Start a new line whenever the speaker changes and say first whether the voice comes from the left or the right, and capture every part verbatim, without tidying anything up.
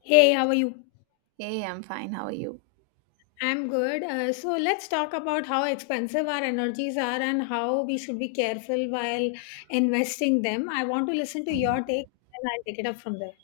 left: Hey, how are you?
right: Hey, I'm fine. How are you?
left: I'm good. Uh, so let's talk about how expensive our energies are and how we should be careful while investing them. I want to listen to your take and I'll take it up from there.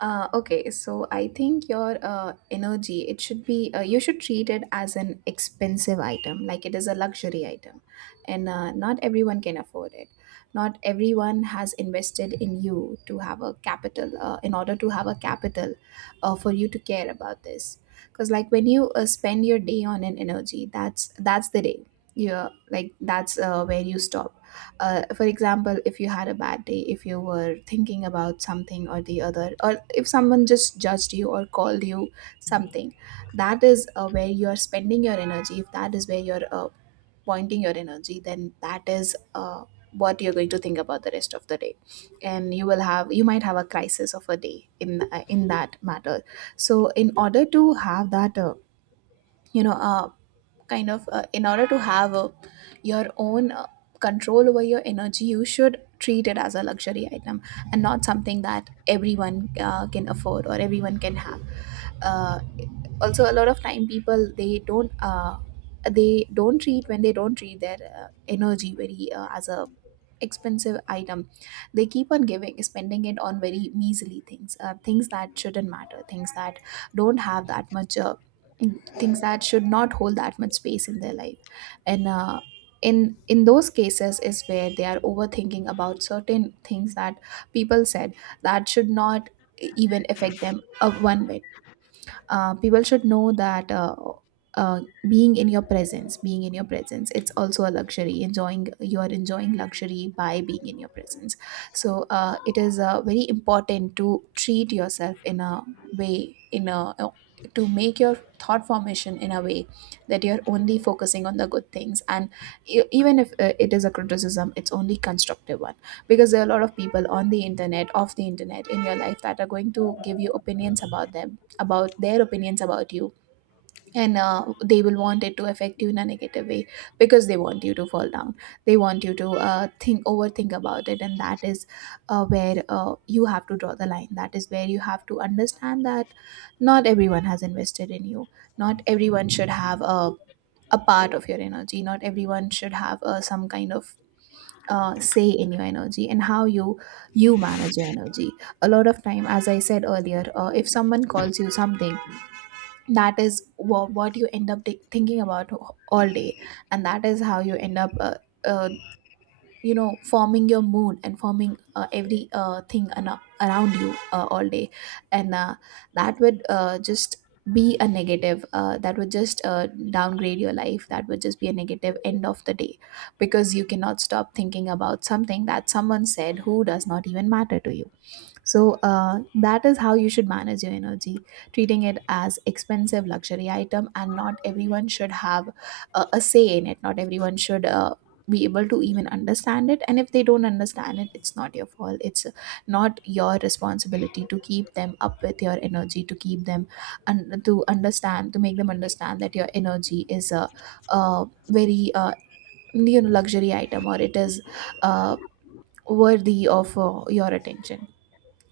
right: Uh, okay, so I think your uh, energy, it should be, uh, you should treat it as an expensive item, like it is a luxury item. And uh, not everyone can afford it. Not everyone has invested in you to have a capital, uh, in order to have a capital uh, for you to care about this. Because, like, when you uh, spend your day on an energy, that's that's the day. You're like, that's uh, where you stop uh, for example, if you had a bad day, if you were thinking about something or the other, or if someone just judged you or called you something, that is uh, where you are spending your energy. If that is where you're uh, pointing your energy, then that is uh, what you're going to think about the rest of the day, and you will have you might have a crisis of a day in uh, in that matter. So in order to have that uh, you know a kind of uh, in order to have a, your own uh, control over your energy, you should treat it as a luxury item, and not something that everyone uh, can afford or everyone can have. uh, Also, a lot of time people, they don't uh, they don't treat when they don't treat their uh, energy very uh, as a expensive item. They keep on giving spending it on very measly things, uh, things that shouldn't matter, things that don't have that much uh, things that should not hold that much space in their life. And uh, in in those cases is where they are overthinking about certain things that people said, that should not even affect them uh, one bit. Uh, people should know that uh, uh, being in your presence, being in your presence it's also a luxury. Enjoying You are enjoying luxury by being in your presence. So uh, it is uh, very important to treat yourself in a way, in a uh, to make your thought formation in a way that you're only focusing on the good things, and e- even if uh, it is a criticism, it's only constructive one. Because there are a lot of people on the internet, off the internet, in your life that are going to give you opinions about them about their opinions about you, and uh, they will want it to affect you in a negative way, because they want you to fall down. They want you to uh, think overthink about it, and that is uh, where uh, you have to draw the line. That is where you have to understand that not everyone has invested in you, not everyone should have a, a part of your energy, not everyone should have uh, some kind of uh, say in your energy and how you you manage your energy. A lot of time, as I said earlier, uh, if someone calls you something, that is wha- what you end up thi- thinking about all day. And that is how you end up uh, uh, you know forming your mood and forming uh, every uh, thing ana- around you uh, all day. And uh, that would uh, just be a negative uh, that would just uh, downgrade your life. That would just be a negative end of the day, because you cannot stop thinking about something that someone said, who does not even matter to you. So uh, that is how you should manage your energy, treating it as expensive luxury item, and not everyone should have a, a say in it. Not everyone should uh, be able to even understand it. And if they don't understand it, it's not your fault. It's not your responsibility to keep them up with your energy, to keep them and to understand, to make them understand that your energy is a, a very uh, you know luxury item, or it is uh, worthy of uh, your attention.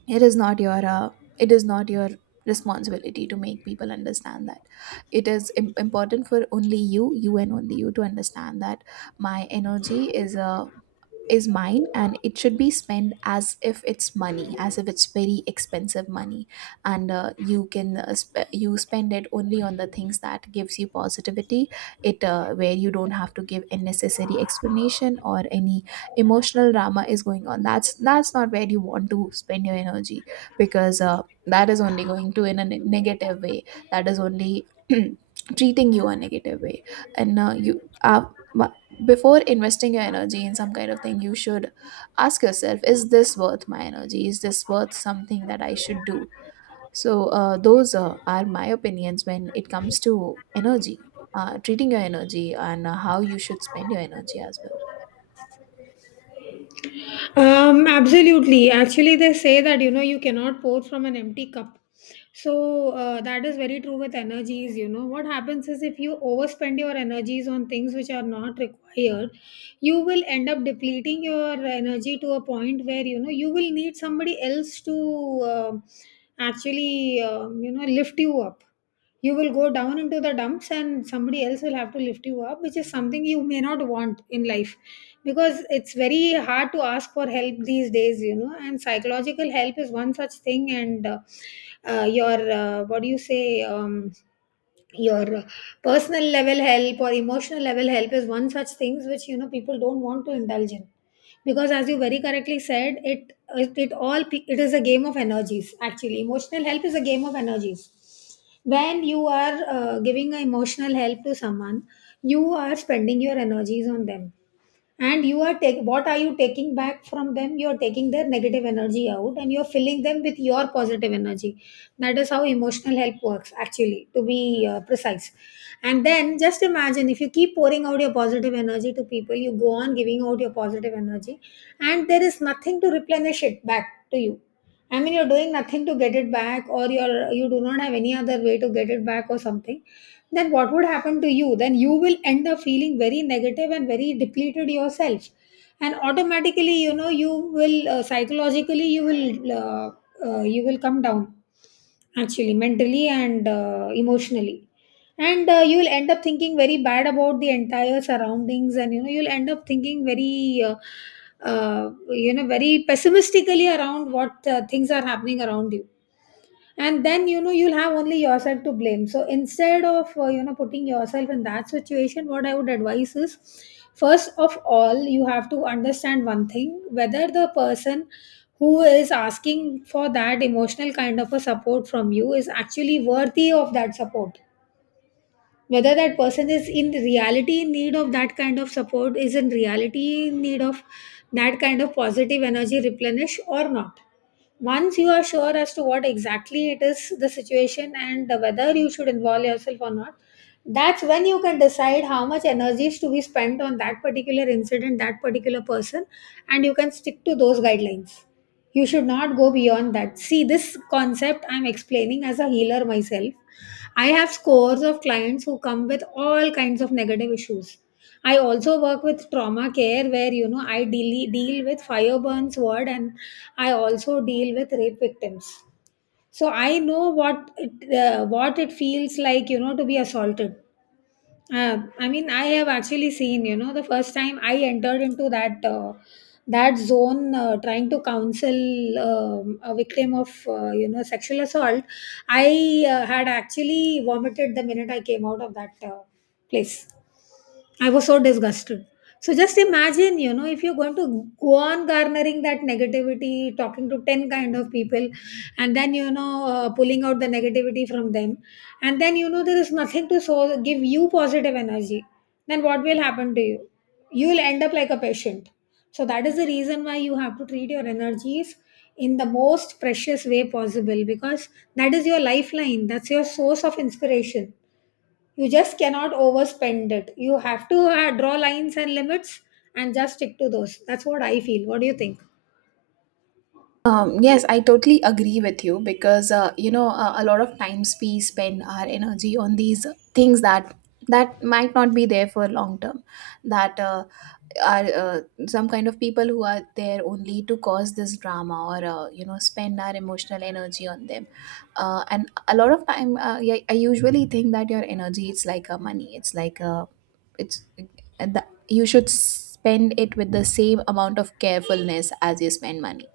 right: It is not your uh, it is not your responsibility to make people understand that. It is im- important for only you you and only you to understand that my energy is a is mine, and it should be spent as if it's money, as if it's very expensive money. And uh, you can uh, sp- you spend it only on the things that gives you positivity. It uh, Where you don't have to give unnecessary explanation, or any emotional drama is going on, that's that's not where you want to spend your energy. Because uh, that is only going to in a ne- negative way. That is only treating you a negative way. And uh, you uh, Before investing your energy in some kind of thing, you should ask yourself, is this worth my energy? Is this worth something that I should do? So uh, those uh, are my opinions when it comes to energy, uh, treating your energy and uh, how you should spend your energy as well.
left: Um, absolutely. Actually, they say that you know you cannot pour from an empty cup. So uh, that is very true with energies. You know what happens is if you overspend your energies on things which are not required, you will end up depleting your energy to a point where you know you will need somebody else to um actually um, you know lift you up. You will go down into the dumps and somebody else will have to lift you up, which is something you may not want in life because it's very hard to ask for help these days, you know, and psychological help is one such thing, and uh, uh, your uh, what do you say um, your personal level help or emotional level help is one such things which you know people don't want to indulge in because as you very correctly said it it, it all it is a game of energies. Actually, emotional help is a game of energies. When you are uh, giving a emotional help to someone, you are spending your energies on them, and you are take what are you taking back from them? You are taking their negative energy out and you are filling them with your positive energy. That is how emotional help works, actually, to be uh, precise. And then just imagine, if you keep pouring out your positive energy to people, you go on giving out your positive energy and there is nothing to replenish it back to you. I mean, you're doing nothing to get it back, or you're you do not have any other way to get it back, or something. Then what would happen to you? Then you will end up feeling very negative and very depleted yourself, and automatically you know you will uh, psychologically you will uh, uh, you will come down, actually, mentally and uh, emotionally, and uh, you will end up thinking very bad about the entire surroundings, and you know you'll end up thinking very uh, uh, you know very pessimistically around what uh, things are happening around you. And then you know you'll have only yourself to blame. So instead of uh, you know putting yourself in that situation, what I would advise is, first of all, you have to understand one thing: whether the person who is asking for that emotional kind of a support from you is actually worthy of that support, whether that person is in reality in need of that kind of support, is in reality in need of that kind of positive energy replenish or not. Once you are sure as to what exactly it is, the situation, and whether you should involve yourself or not, that's when you can decide how much energy is to be spent on that particular incident, that particular person, and you can stick to those guidelines. You should not go beyond that. See, this concept I'm explaining as a healer myself. I have scores of clients who come with all kinds of negative issues. I also work with trauma care where you know I deal, deal with fire burns ward, and I also deal with rape victims. So I know what it, uh, what it feels like, you know, to be assaulted. uh, I mean, I have actually seen, you know, the first time I entered into that uh, that zone, uh, trying to counsel um, a victim of, uh, you know, sexual assault, I uh, had actually vomited the minute I came out of that uh, place. I was so disgusted. So just imagine, you know, if you're going to go on garnering that negativity, talking to ten kind of people, and then, you know, uh, pulling out the negativity from them, and then, you know, there is nothing to so give you positive energy, then what will happen to you? You will end up like a patient. So that is the reason why you have to treat your energies in the most precious way possible, because that is your lifeline, that's your source of inspiration. You just cannot overspend it. You have to uh, draw lines and limits and just stick to those. That's what I feel. What do you think?
right: Um, yes, I totally agree with you, because uh, you know uh, a lot of times we spend our energy on these things that that might not be there for long term. That uh, are uh, some kind of people who are there only to cause this drama, or uh, you know spend our emotional energy on them. Uh, and a lot of time, uh, yeah, I usually think that your energy, it's like a money, it's like a it's and the, you should spend it with the same amount of carefulness as you spend money.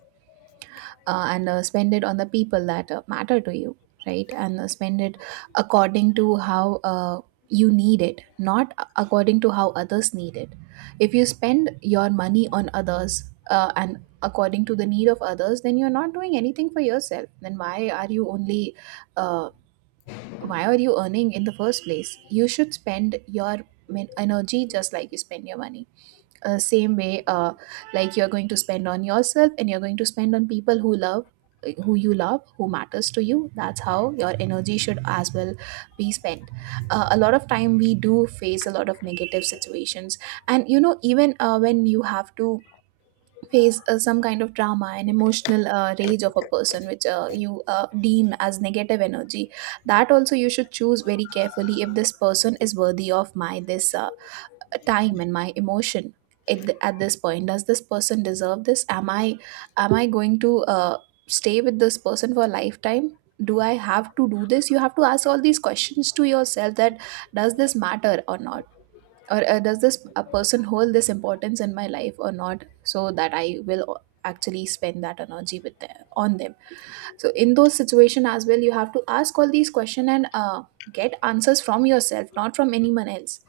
right: Uh, and uh, spend it on the people that uh, matter to you, right? And uh, spend it according to how uh, you need it, not a- according to how others need it. If you spend your money on others, uh, and according to the need of others, then you're not doing anything for yourself. Then why are you only uh, why are you earning in the first place? You should spend your min- energy just like you spend your money, uh, same way uh, like you're going to spend on yourself, and you're going to spend on people who love who you love, who matters to you. That's how your energy should as well be spent. Uh, a lot of time we do face a lot of negative situations, and you know, even uh, when you have to face uh, some kind of drama and emotional uh, rage of a person, which uh, you uh, deem as negative energy, that also you should choose very carefully. If this person is worthy of my this uh, time and my emotion at, the, at this point, does this person deserve this? Am I am i going to uh, stay with this person for a lifetime? Do I have to do this? You have to ask all these questions to yourself, that does this matter or not, or uh, does this a person hold this importance in my life or not, so that I will o- actually spend that energy with them, on them. So in those situations as well, you have to ask all these questions, and uh, get answers from yourself, not from anyone else.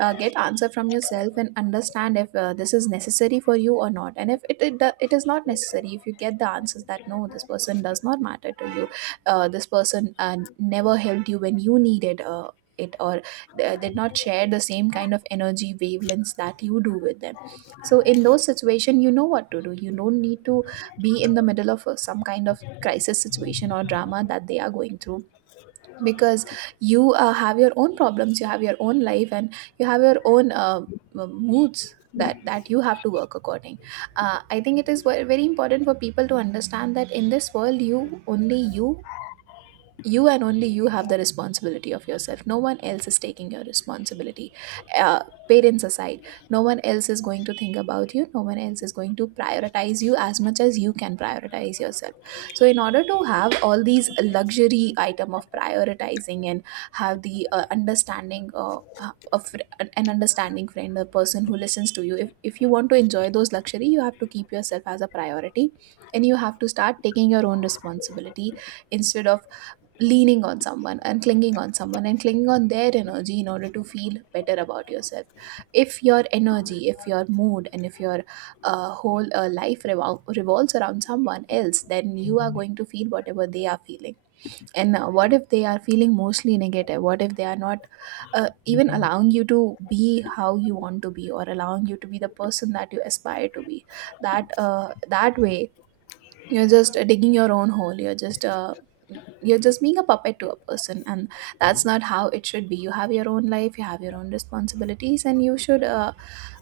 right: uh, Get answer from yourself and understand if uh, this is necessary for you or not. And if it, it do- it is not necessary, if you get the answers that no, this person does not matter to you, uh, this person uh, never helped you when you needed uh, it, or uh, did not share the same kind of energy wavelengths that you do with them. So in those situations you know what to do. You don't need to be in the middle of uh, some kind of crisis situation or drama that they are going through, because you uh, have your own problems, you have your own life, and you have your own uh, m- moods that that you have to work according. uh, I think it is ve- very important for people to understand that in this world, you only you you and only you have the responsibility of yourself. No one else is taking your responsibility, uh, parents aside. No one else is going to think about you, no one else is going to prioritize you as much as you can prioritize yourself. So in order to have all these luxury item of prioritizing, and have the uh, understanding uh, uh, of an understanding friend, a person who listens to you, if, if you want to enjoy those luxury, you have to keep yourself as a priority, and you have to start taking your own responsibility, instead of leaning on someone and clinging on someone, and clinging on their energy in order to feel better about yourself. If your energy, if your mood, and if your uh, whole uh, life revol- revolves around someone else, then you are going to feel whatever they are feeling. And uh, What if they are feeling mostly negative? What if they are not uh, even allowing you to be how you want to be, or allowing you to be the person that you aspire to be? That uh, that way, you're just uh, digging your own hole. You're just uh, you're just being a puppet to a person. And that's not how it should be. You have your own life, you have your own responsibilities, and you should uh,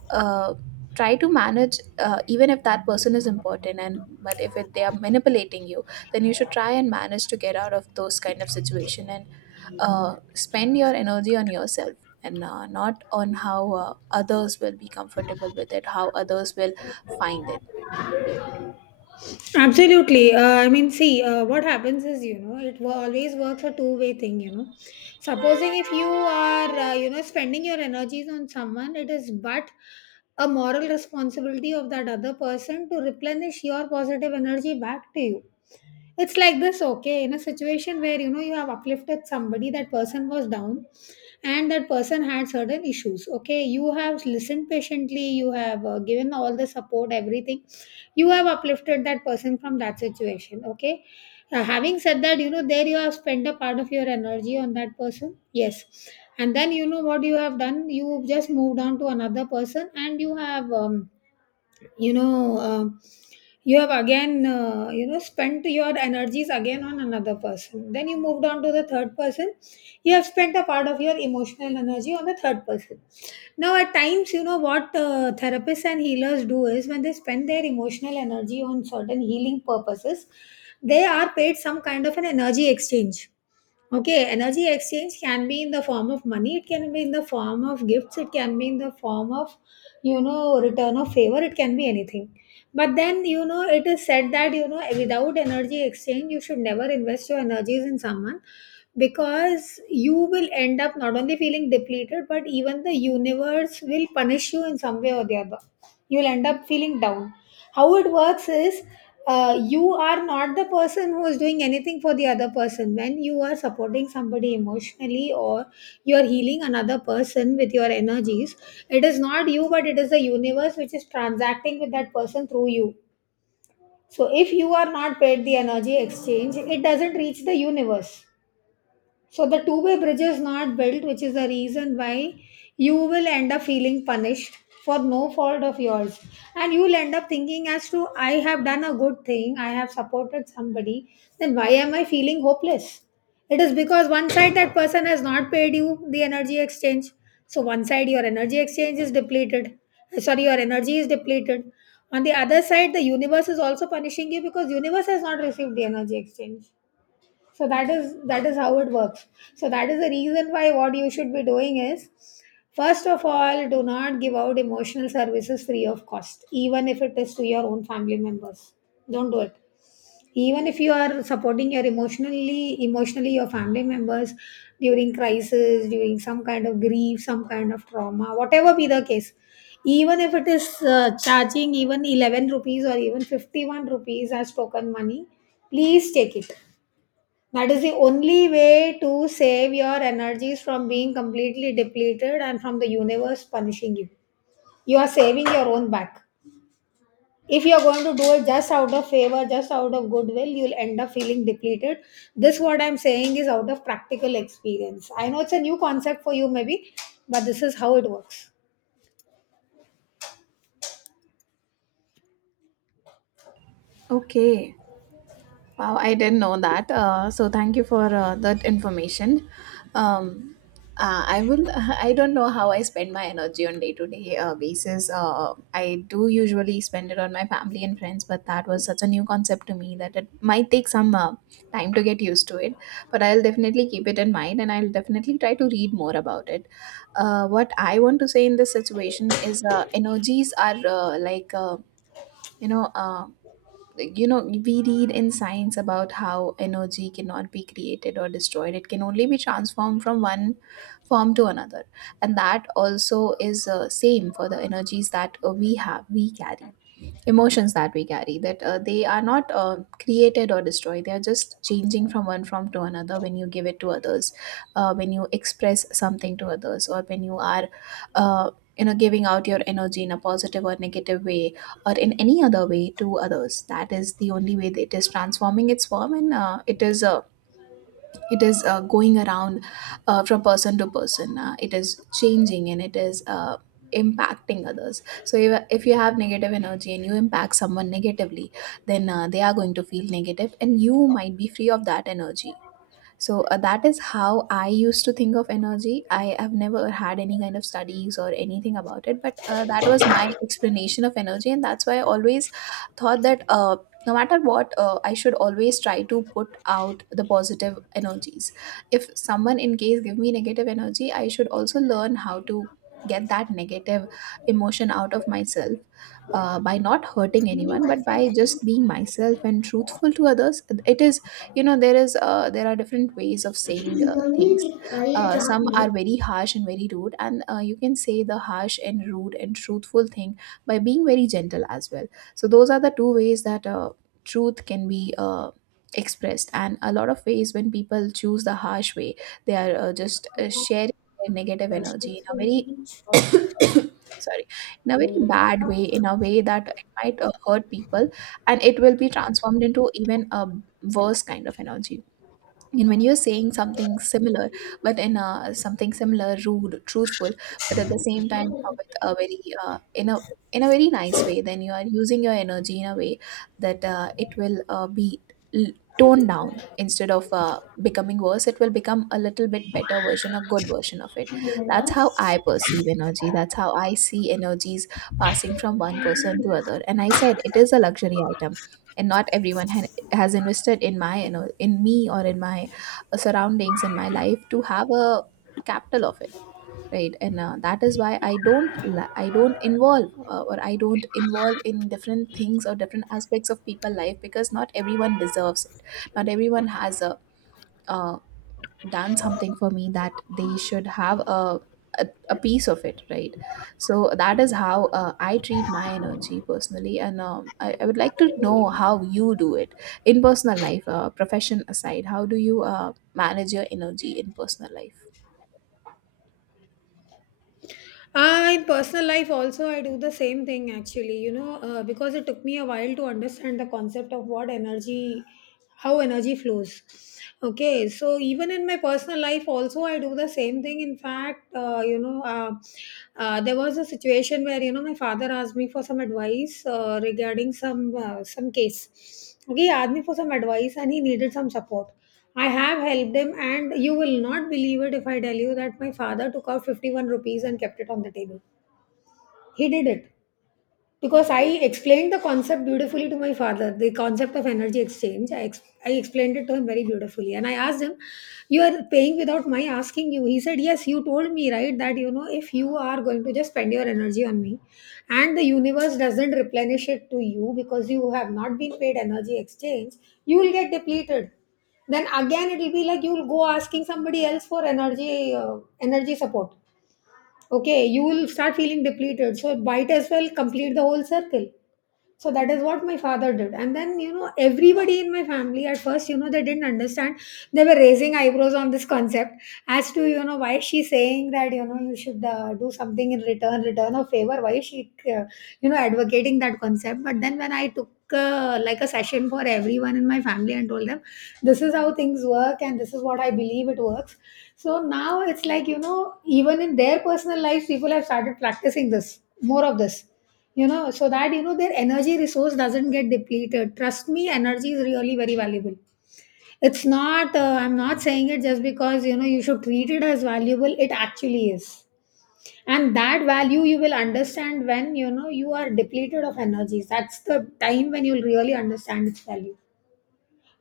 right: uh, try to manage, uh, even if that person is important, and but if it, they are manipulating you, then you should try and manage to get out of those kind of situation. And uh, spend your energy on yourself, and uh, not on how uh, others will be comfortable with it, how others will find it.
left: Absolutely. uh, I mean, see, uh, what happens is, you know, it wo- always works a two way thing, you know. Supposing if you are uh, you know spending your energies on someone, it is but a moral responsibility of that other person to replenish your positive energy back to you. It's like this. Okay, in a situation where you know you have uplifted somebody, that person was down and that person had certain issues. Okay, you have listened patiently, you have uh, given all the support, everything. You have uplifted that person from that situation. Okay. Uh, having said that, you know, there you have spent a part of your energy on that person. Yes. And then you know what you have done, you just moved on to another person and you have um, you know um you have again uh, you know spent your energies again on another person, then you moved on to the third person. You have spent a part of your emotional energy on the third person. Now, at times, you know what uh, therapists and healers do is, when they spend their emotional energy on certain healing purposes, they are paid some kind of an energy exchange. Okay, energy exchange can be in the form of money, it can be in the form of gifts, it can be in the form of, you know, return of favor, it can be anything. But then, you know, it is said that, you know, without energy exchange, you should never invest your energies in someone because you will end up not only feeling depleted, but even the universe will punish you in some way or the other. You'll end up feeling down. How it works is, uh, you are not the person who is doing anything for the other person. When you are supporting somebody emotionally or you are healing another person with your energies, it is not you but it is the universe which is transacting with that person through you. So if you are not paid the energy exchange, it doesn't reach the universe. So the two-way bridge is not built, which is the reason why you will end up feeling punished for no fault of yours. And you'll end up thinking as to, I have done a good thing, I have supported somebody, then why am I feeling hopeless? It is because, one side, that person has not paid you the energy exchange. So one side your energy exchange is depleted. Uh, Sorry, your energy is depleted. On the other side, the universe is also punishing you because universe has not received the energy exchange. So that is, that is how it works. So that is the reason why what you should be doing is, first of all, do not give out emotional services free of cost, even if it is to your own family members. Don't do it. Even if you are supporting your emotionally emotionally your family members during crisis, during some kind of grief, some kind of trauma, whatever be the case, even if it is uh, charging even eleven rupees or even fifty-one rupees as token money, please take it. That is the only way to save your energies from being completely depleted and from the universe punishing you. You are saving your own back. If you are going to do it just out of favor, just out of goodwill, you'll end up feeling depleted. This, what I'm saying, is out of practical experience. I know it's a new concept for you, maybe, but this is how it works.
right: Okay. Wow, I didn't know that. Uh, so thank you for uh, that information. Um, uh, I will. I don't know how I spend my energy on day to day basis. Uh, I do usually spend it on my family and friends, but that was such a new concept to me that it might take some uh, time to get used to it. But I'll definitely keep it in mind, and I'll definitely try to read more about it. Uh, what I want to say in this situation is, uh, energies are uh, like. Uh, you know, uh, you know we read in science about how energy cannot be created or destroyed, it can only be transformed from one form to another. And that also is uh, same for the energies that uh, we have, we carry. Emotions that we carry, that uh, they are not uh, created or destroyed, they are just changing from one form to another when you give it to others. Uh, when you express something to others, or when you are uh, you know, giving out your energy in a positive or negative way, or in any other way to others, that is the only way that it is transforming its form. And uh, it is uh, it is uh, going around uh, from person to person. Uh, it is changing, and it is uh, impacting others. So if, if you have negative energy and you impact someone negatively, then uh, they are going to feel negative and you might be free of that energy. So uh, that is how I used to think of energy. I have never had any kind of studies or anything about it, but uh, that was my explanation of energy, and that's why I always thought that, uh, no matter what, uh, I should always try to put out the positive energies. If someone in case give me negative energy, I should also learn how to get that negative emotion out of myself, uh, by not hurting anyone, but by just being myself and truthful to others. It is, you know, there is uh, there are different ways of saying uh, things. Uh, some are very harsh and very rude, and uh, you can say the harsh and rude and truthful thing by being very gentle as well. So those are the two ways that uh, truth can be uh, expressed. And a lot of ways when people choose the harsh way, they are uh, just uh, sharing their negative energy in a very sorry, in a very bad way, in a way that it might uh, hurt people, and it will be transformed into even a worse kind of energy. And when you're saying something similar, but in a something similar rude truthful, but at the same time, uh, with a very uh, in a in a very nice way, then you are using your energy in a way that uh, it will uh, be l- toned down. Instead of uh, becoming worse, it will become a little bit better version, a good version of it. That's how I perceive energy, that's how I see energies passing from one person to other. And I said it is a luxury item, and not everyone ha- has invested in my, you know, in me, or in my surroundings, in my life, to have a capital of it, right? And uh, that is why I don't li- I don't involve, uh, or I don't involve in different things or different aspects of people life, because not everyone deserves it. Not everyone has a uh, done something for me that they should have a a, a piece of it, right? So that is how uh, I treat my energy personally. And um, I, I would like to know how you do it in personal life. Uh, profession aside, how do you uh, manage your energy in personal life?
left: Uh, in personal life, also, I do the same thing, actually, you know, uh, because it took me a while to understand the concept of what energy, how energy flows. Okay, so even in my personal life, also, I do the same thing. In fact, uh, you know, uh, uh, there was a situation where, you know, my father asked me for some advice uh, regarding some uh, some case. Okay, he asked me for some advice and he needed some support. I have helped him, and you will not believe it if I tell you that my father took out fifty-one rupees and kept it on the table. He did it. Because I explained the concept beautifully to my father, the concept of energy exchange. I, ex- I explained it to him very beautifully. And I asked him, you are paying without my asking you. He said, Yes, you told me, right, that you know, if you are going to just spend your energy on me and the universe doesn't replenish it to you because you have not been paid energy exchange, you will get depleted. Then again it will be like you will go asking somebody else for energy uh, energy support. Okay, you will start feeling depleted. So, might as well complete the whole circle. So that is what my father did. And then, you know, everybody in my family at first, you know, they didn't understand. They were raising eyebrows on this concept as to, you know, why is she saying that, you know, you should uh, do something in return, return of favor? Why is she, uh, you know, advocating that concept? But then when I took uh, like a session for everyone in my family and told them, this is how things work and this is what I believe it works. So now it's like, you know, even in their personal lives, people have started practicing this, more of this you know, so that you know their energy resource doesn't get depleted. Trust me, energy is really very valuable. It's not. Uh, I'm not saying it just because you know you should treat it as valuable. It actually is, and that value you will understand when you know you are depleted of energies. That's the time when you'll really understand its value.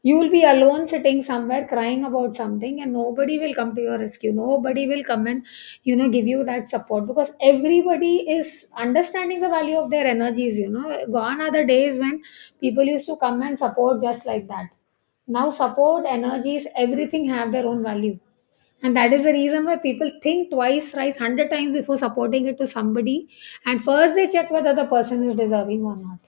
left: You will be alone sitting somewhere crying about something, and nobody will come to your rescue. Nobody will come and, you know, give you that support because everybody is understanding the value of their energies. You know, gone are the days when people used to come and support just like that. Now, support, energies, everything have their own value. And that is the reason why people think twice, thrice, hundred times before supporting it to somebody. And first they check whether the person is deserving or not.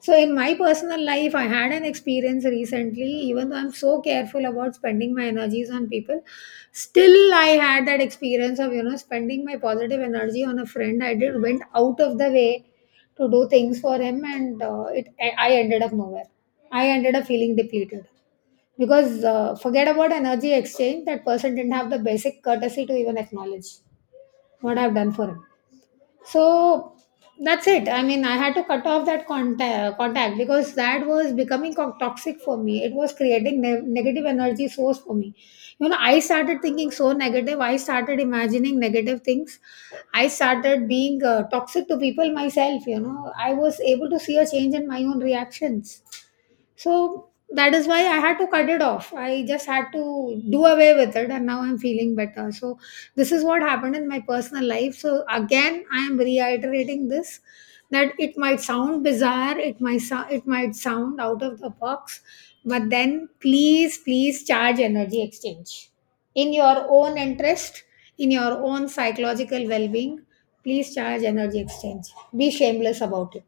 left: So, in my personal life, I had an experience recently, even though I'm so careful about spending my energies on people, still I had that experience of, you know, spending my positive energy on a friend. I did went out of the way to do things for him, and uh, it I I ended up nowhere. I ended up feeling depleted because uh, forget about energy exchange, that person didn't have the basic courtesy to even acknowledge what I've done for him. So that's it. I mean, I had to cut off that contact, contact because that was becoming co- toxic for me. It was creating ne- negative energy source for me. You know, I started thinking so negative, I started imagining negative things. I started being uh, toxic to people myself. You know, I was able to see a change in my own reactions. So that is why I had to cut it off. I just had to do away with it, and now I'm feeling better. So, this is what happened in my personal life. So, again, I am reiterating this that it might sound bizarre, it might, so- it might sound out of the box, but then please, please charge energy exchange in your own interest, in your own psychological well being. Please charge energy exchange. Be shameless about it.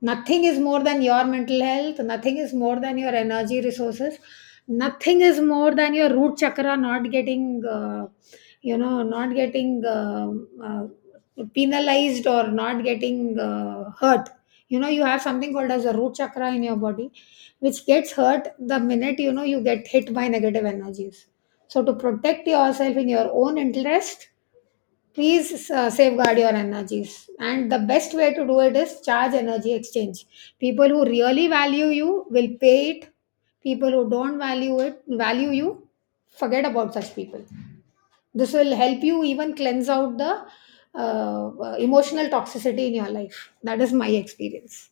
left: Nothing is more than your mental health, nothing is more than your energy resources, nothing is more than your root chakra not getting uh, you know not getting uh, uh, penalized or not getting uh, hurt. You know, you have something called as a root chakra in your body which gets hurt the minute you know you get hit by negative energies. So to protect yourself in your own interest, please uh, safeguard your energies, and the best way to do it is charge energy exchange. People who really value you will pay it. People who don't value it value you, forget about such people. This will help you even cleanse out the uh, uh, emotional toxicity in your life. That is my experience.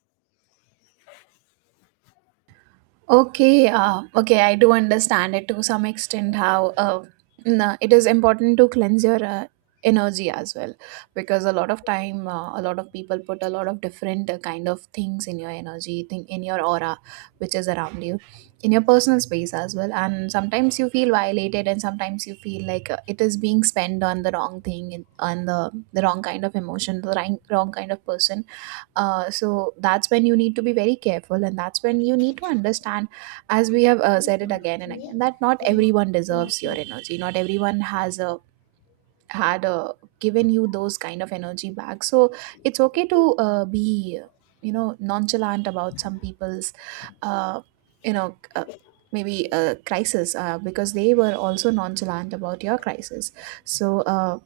right: Okay, uh, okay, I do understand it to some extent, how uh, n- it is important to cleanse your uh, energy as well, because a lot of time, uh, a lot of people put a lot of different uh, kind of things in your energy thing, in your aura, which is around you, in your personal space as well. And sometimes you feel violated, and sometimes you feel like uh, it is being spent on the wrong thing, and on the the wrong kind of emotion, the wrong, wrong kind of person. Uh, so that's when you need to be very careful, and that's when you need to understand, as we have uh, said it again and again, that not everyone deserves your energy. Not everyone has a had a given you those kind of energy back. So it's okay to uh, be, you know, nonchalant about some people's, uh, you know, uh, maybe uh, crisis, uh, because they were also nonchalant about your crisis. So. Uh,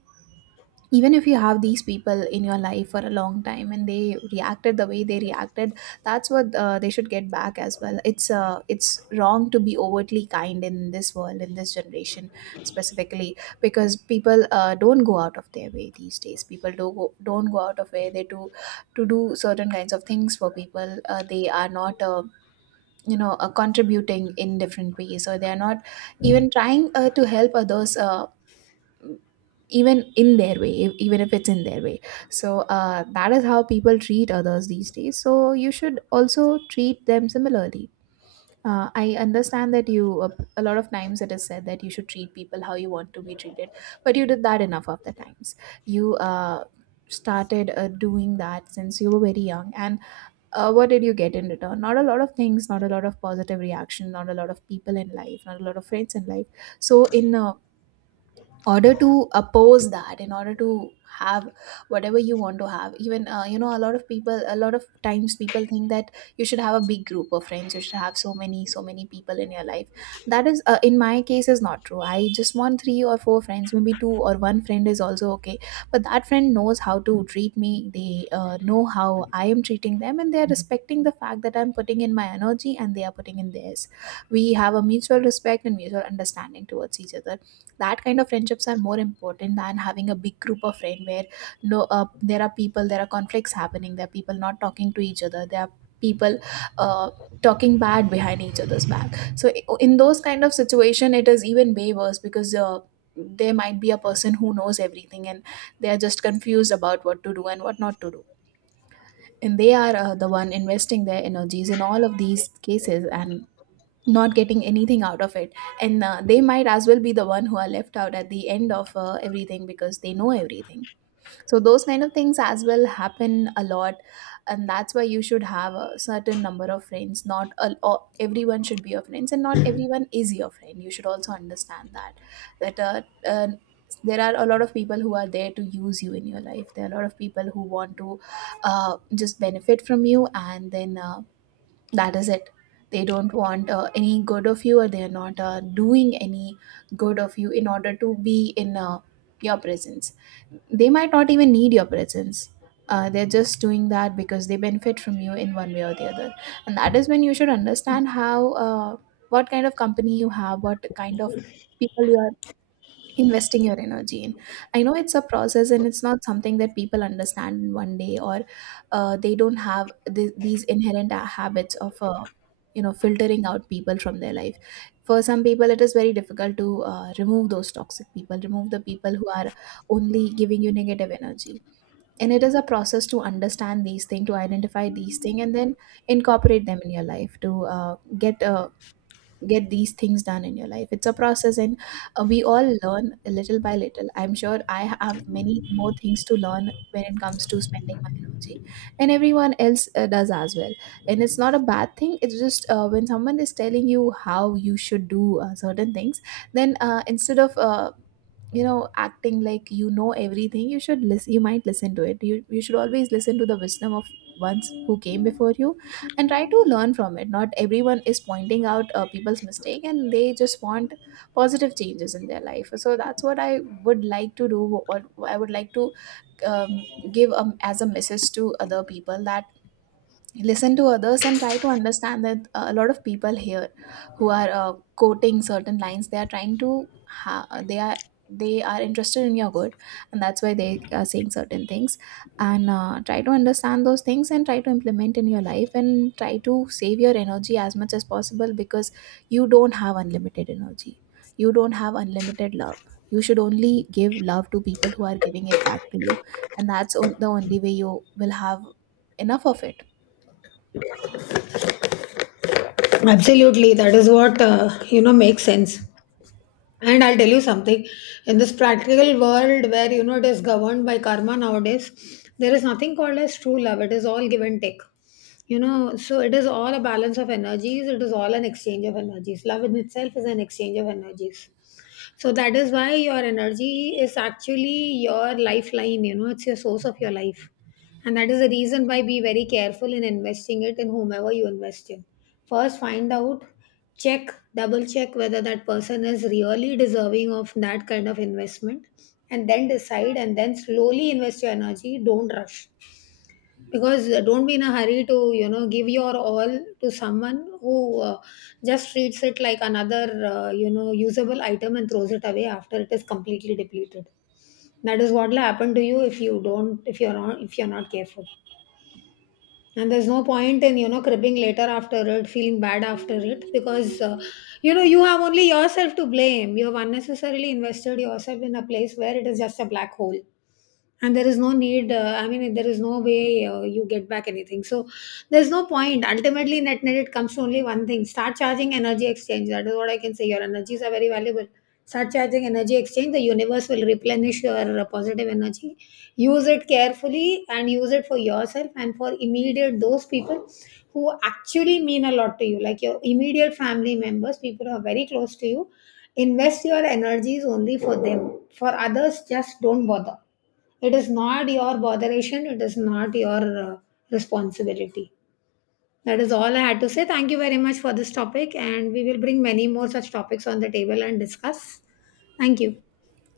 right: Even if you have these people in your life for a long time and they reacted the way they reacted, that's what uh, they should get back as well. It's uh, it's wrong to be overtly kind in this world, in this generation specifically, because people uh, don't go out of their way these days. people do go, don't go out of way they do to do certain kinds of things for people. Uh, they are not uh, you know uh, contributing in different ways, or they are not even trying uh, to help others, uh, even in their way e- even if it's in their way. So uh, that is how people treat others these days, so you should also treat them similarly. uh, I understand that you uh, a lot of times it is said that you should treat people how you want to be treated, but you did that enough of the times. You uh, Started uh, doing that since you were very young, and uh, what did you get in return? Not a lot of things, not a lot of positive reaction, not a lot of people in life, not a lot of friends in life. So in a order to oppose that, in order to have whatever you want to have, even uh, you know, a lot of people, a lot of times people think that you should have a big group of friends, you should have so many, so many people in your life. That is uh, in my case is not true. I just want three or four friends, maybe two, or one friend is also okay. But that friend knows how to treat me, they uh, know how I am treating them, and they are respecting the fact that I'm putting in my energy and they are putting in theirs. We have a mutual respect and mutual understanding towards each other. That kind of friendships are more important than having a big group of friends, where no, uh, there are people, there are conflicts happening, there are people not talking to each other, there are people uh, talking bad behind each other's back. So in those kind of situation, it is even way worse, because uh, there might be a person who knows everything, and they are just confused about what to do and what not to do. And they are uh, the one investing their energies in all of these cases and not getting anything out of it. And uh, they might as well be the one who are left out at the end of uh, everything, because they know everything. So those kind of things as well happen a lot. And that's why you should have a certain number of friends. Not a, Or everyone should be your friends, and not everyone is your friend, you should also understand that. that uh, uh, there are a lot of people who are there to use you in your life, there are a lot of people who want to uh, just benefit from you, and then uh, that is it. They don't want uh, any good of you, or they are not uh, doing any good of you in order to be in uh, your presence. They might not even need your presence. Uh, they're just doing that because they benefit from you in one way or the other. And that is when you should understand how uh, what kind of company you have, what kind of people you are investing your energy in. I know it's a process, and it's not something that people understand in one day, or uh, they don't have th- these inherent uh, habits of uh, you know, filtering out people from their life. For some people, it is very difficult to uh, remove those toxic people, remove the people who are only giving you negative energy. And it is a process to understand these things, to identify these things, and then incorporate them in your life, to uh, get a get these things done in your life. It's a process, and uh, we all learn little by little. I'm sure I have many more things to learn when it comes to spending my energy, and everyone else uh, does as well. And it's not a bad thing, it's just uh, when someone is telling you how you should do uh, certain things, then uh, instead of uh, you know, acting like you know everything, you should listen. You might listen to it, you you should always listen to the wisdom of ones who came before you and try to learn from it. Not everyone is pointing out uh, people's mistake, and they just want positive changes in their life. So that's what I would like to do, or I would like to um, give um, as a message to other people that listen to others and try to understand that uh, a lot of people here who are uh, quoting certain lines, they are trying to ha- they are, they are interested in your good, and that's why they are saying certain things. And uh, try to understand those things and try to implement in your life, and try to save your energy as much as possible, because you don't have unlimited energy, you don't have unlimited love. You should only give love to people who are giving it back to you, and that's on- the only way you will have enough of it.
left: Absolutely, that is what uh, you know makes sense. And I'll tell you something, in this practical world where you know it is governed by karma nowadays, there is nothing called as true love. It is all give and take. You know, so it is all a balance of energies, it is all an exchange of energies. Love in itself is an exchange of energies. So that is why your energy is actually your lifeline, you know, it's your source of your life. And that is the reason why be very careful in investing it in whomever you invest in. First, find out, check, double check whether that person is really deserving of that kind of investment, and then decide and then slowly invest your energy. Don't rush because uh, don't be in a hurry to you know give your all to someone who uh, just treats it like another uh, you know usable item and throws it away after it is completely depleted. That is what will happen to you if you don't if you're not if you're not careful, and there's no point in you know cribbing later after it, feeling bad after it, because uh, you know you have only yourself to blame. You have unnecessarily invested yourself in a place where it is just a black hole, and there is no need uh, I mean, there is no way uh, you get back anything. So there's no point. Ultimately, net net, it comes to only one thing, start charging energy exchange. That is what I can say. Your energies are very valuable, start charging energy exchange. The universe will replenish your uh, positive energy. Use it carefully, and use it for yourself and for immediate those people who actually mean a lot to you, like your immediate family members, people who are very close to you. Invest your energies only for them. For others, just don't bother. It is not your botheration, it is not your uh, responsibility. That is all I had to say. Thank you very much for this topic, and we will bring many more such topics on the table and discuss. Thank you.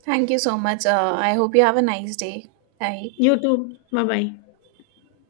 right: Thank you so much. Uh, I hope you have a nice day. Bye.
left: You too. Bye bye.